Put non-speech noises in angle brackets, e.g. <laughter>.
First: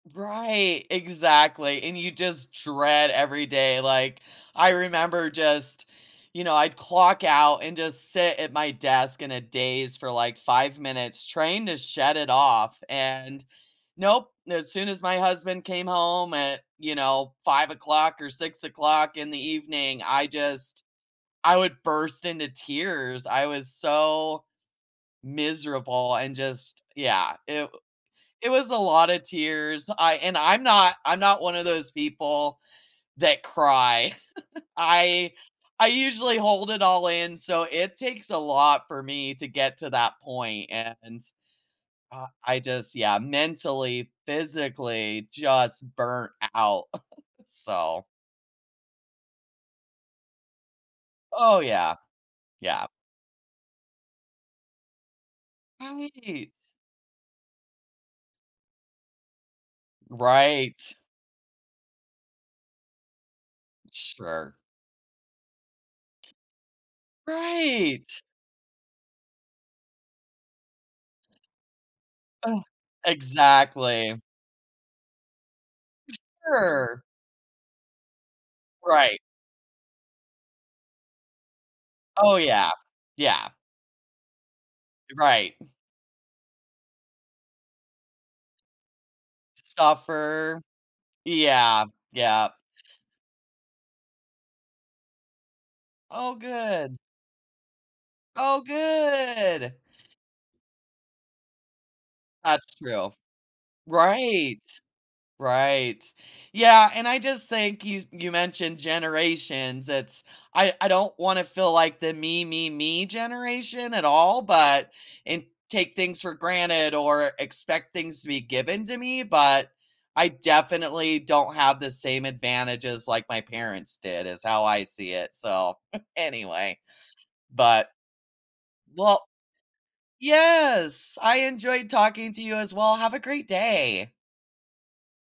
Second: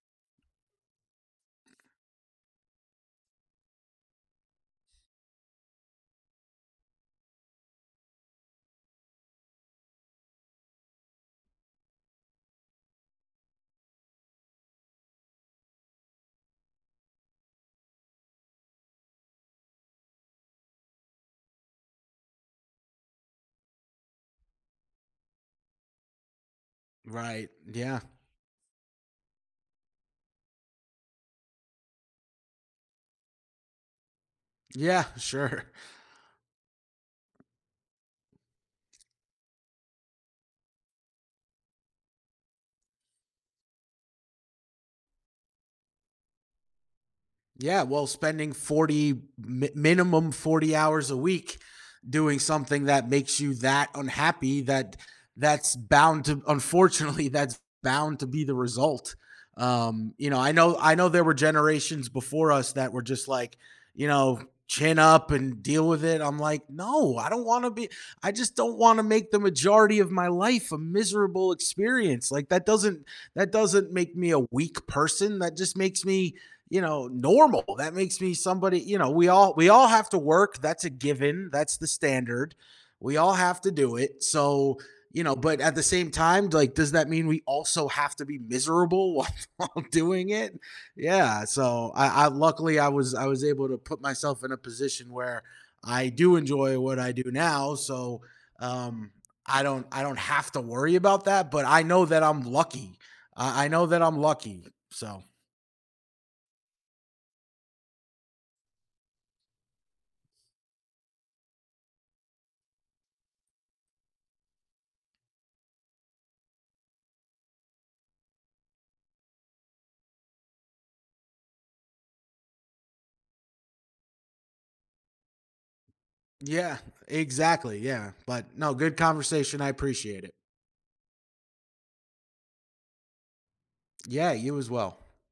Right, exactly, and you just dread every day, like, I remember just, you know, I'd clock out and just sit at my desk in a daze for like 5 minutes, trying to shut it off, and, nope, as soon as my husband came home at, you know, 5:00 or 6:00 in the evening, I just I would burst into tears, I was so miserable and just yeah, Right, it yeah. It was a lotta tears, I and I'm not I'm not one of those people that cry, <chuckles> Yeah, I sure. I usually hold it all in, so it takes a lot for me to get to that point, and, uh, I just yeah, mentally, physically just burnt o out, <chuckles> Yeah, So well, spending 40 mi minimum 40 hours a week Oh yeah, doing something yeah. that makes you that unhappy, that that's bound to Right. unfortunately, that's bound to be the result. Um, you know, I know Right. I know there were generations before us that were just, like, you know, Sure. "Chin up and deal with it," I'm like, no, I don't wanna be Right. I just don't wanna make the majority of my life a miserable experience, like, Oh, that doesn't that doesn't make exactly. me a weak person that just makes me, you Sure. know, normal, that makes me somebody you know, Right. we all we all have to work, that's a given, that's the Oh standard, yeah, we all yeah. have to do it, so, you know, Right. but at the same time, like, does that mean we also have to be miserable while doing it? Suffer. Yeah, Yeah. so, I I yep. luckily, I was I was able to put myself in a position where I Oh do enjoy what good. I do now, so, Oh um, I good. don't I don't have to worry about that, but I know that I'm That's lucky, true. I I know that I'm Right, lucky, so right. Yeah, and I just think you you mentioned generations, it's I I don't wanna feel like the me, me, me generation at all, but and take things for granted or expect things to be given to me, but, I definitely don't have the same advantages like my parents did is how I see it, so, <chuckles> Yeah, anyway. exactly, But yeah, but no, good Well conversation, I appreciate it. Yes, I enjoyed talking to you as well, have a great day. Yeah, you as well.